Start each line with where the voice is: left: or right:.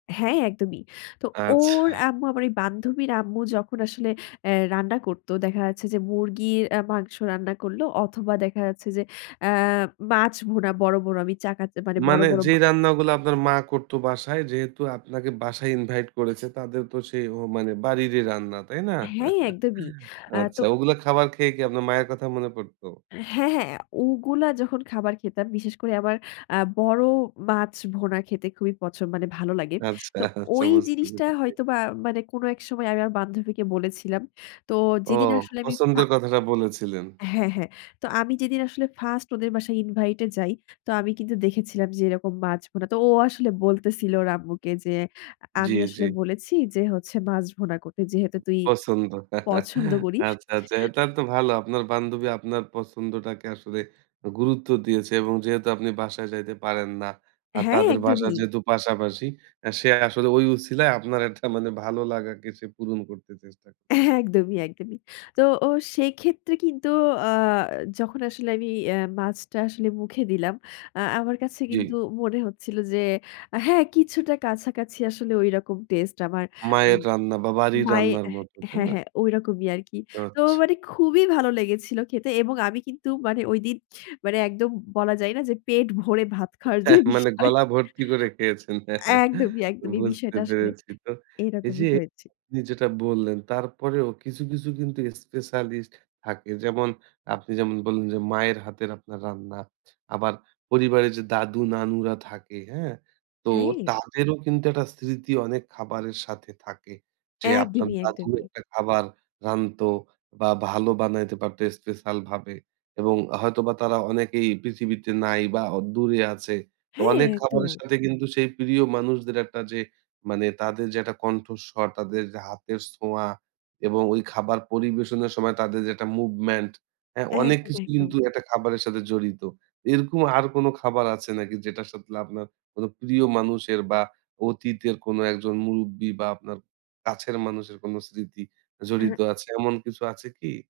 left: হ্যাঁ, একদমই। তো ওর
right: আচ্ছা।
left: আম্মু আমার ওই বান্ধবীর আম্মু যখন আসলে অ্যা রান্না করত দেখা যাচ্ছে যে, মুরগির মাংস রান্না করল অথবা দেখা যাচ্ছে যে, আ মাছ ভুনা বড়, বড় আমি চা কাচে মানে বড়,
right: মানে
left: বড় মা
right: যেই রান্নাগুলা আপনার মা করত বাসায় যেহেতু আপনাকে বাসায় ইনভাইট করেছে তাদের তো সেই মানে বাড়িরই রান্না, তাই না?
left: হ্যাঁ, একদমই আ তো
right: আচ্ছা ওগুলা খাবার খেয়ে কি আপনার মায়ের কথা মনে পড়ত?
left: হ্যাঁ, হ্যাঁ, ওগুলা যখন খাবার খেতাম বিশেষ করে আমার আ বড় মাছ ভুনা খেতে খুবই পছন্দ মানে ভালো লাগে।
right: আচ্ছা,
left: তো
right: আচ্ছা
left: ওই
right: বুঝতে
left: জিনিসটা
right: পেরেছি।
left: হয়তোবা মানে কোন এক সময় আমি আমার বান্ধবীকে বলেছিলাম। তো
right: ও
left: যেদিন আসলে আমি ফা
right: পছন্দের কথাটা বলেছিলেন।
left: হ্যাঁ, হ্যাঁ। তো আমি যেদিন আসলে ফার্স্ট ওদের বাসায় ইনভাইটে যাই। তো আমি কিন্তু দেখেছিলাম যে, এরকম মাছ ভুনা। তো ও আসলে বলতেছিল ওর আম্মুকে যে,
right: জি,
left: আমি
right: জি।
left: আসলে বলেছি যে, হচ্ছে মাছ ভুনা করতে যেহেতু তুই
right: পছন্দ।
left: পছন্দ করিস।
right: আচ্ছা, আচ্ছা। এটা তো ভালো। আপনার বান্ধবী আপনার পছন্দটাকে আসলে গুরুত্ব দিয়েছে এবং যেহেতু আপনি বাসায় যাইতে পারেন না। আর
left: হ্যাঁ,
right: তাদের বাসার
left: একদমই।
right: যেহেতু পাশাপাশি আ সে আসলে ওই উছিলায় আপনার একটা মানে ভালো লাগাকে সে পূরণ করতে চেষ্টা
left: এ
right: করেছে।
left: একদমই, একদমই। তো ও সে ক্ষেত্রে কিন্তু আ যখন আসলে আমি অ্যা মাছটা আসলে মুখে দিলাম আ আমার কাছে
right: জি।
left: কিন্তু মনে হচ্ছিল যে, হ্যাঁ, কিছুটা কাছাকাছি আসলে ঐরকম টেস্টে আমার
right: মায়ের
left: উম
right: রান্না বা বাড়ির
left: মায়ের
right: রান্নার মত, তাই
left: হ্যাঁ,
right: না?
left: হ্যাঁ, ঐরকমই আরকি। তো
right: আচ্ছা।
left: মানে খুবই ভালো লেগেছিল খেতে এবং আমি কিন্তু মানে ঐদিন মানে একদম বলা যায় না যে, পেট ভরে ভাত খাওয়ার যে,
right: হ্যাঁ, মানে
left: বিষয়।
right: গলা ভর্তি করে খেয়েছেন।
left: একদমই, একদমই
right: বুঝতে
left: বিষয়টা আসলে
right: পেরেছি তো। এই
left: এরকমই
right: যে,
left: হয়েছে।
right: আপনি যেটা বললেন তারপরেও কিছু, কিছু কিন্তু স্পেশালিস্ট থাকে। যেমন আপনি যেমন বললেন যে, মায়ের হাতের আপনার রান্না। আবার পরিবারের যে, দাদু-নানুরা থাকে, হ্যাঁ? তো
left: হাইয়ে।
right: তাদেরও কিন্তু একটা স্মৃতি অনেক খাবারের সাথে থাকে। যে, আপনার
left: একদমই,
right: দাদি
left: একদমই।
right: একটা খাবার রানতো বা ভালো বানাইতে পারত স্পেশাল ভাবে। এবং হয়তোবা তারা অনেকেই পৃথিবীতে নাই বা দূরে আছে। তো
left: হ্যাঁ,
right: অনেক খাবারের
left: একদম।
right: সাথে কিন্তু সেই প্রিয় মানুষদের একটা যে, মানে তাদের যে, একটা কণ্ঠস্বর, তাদের যে, হাতের ছোঁয়া এবং ওই খাবার পরিবেশনের সময় তাদের যে, একটা মুভমেন্ট, হ্যাঁ? অনেক
left: একদম,
right: কিছু
left: একদম।
right: কিন্তু একটা খাবারের সাথে জড়িত। এরকম আর কোন খাবার আছে নাকি যেটার সাথে আপনার কোন প্রিয় মানুষের বা অতীতের কোনো একজন মুরুব্বি বা আপনার কাছের মানুষের কোন স্মৃতি
left: অ্যা
right: জড়িত
left: হ্যাঁ।
right: আছে? এমন কিছু আছে কি?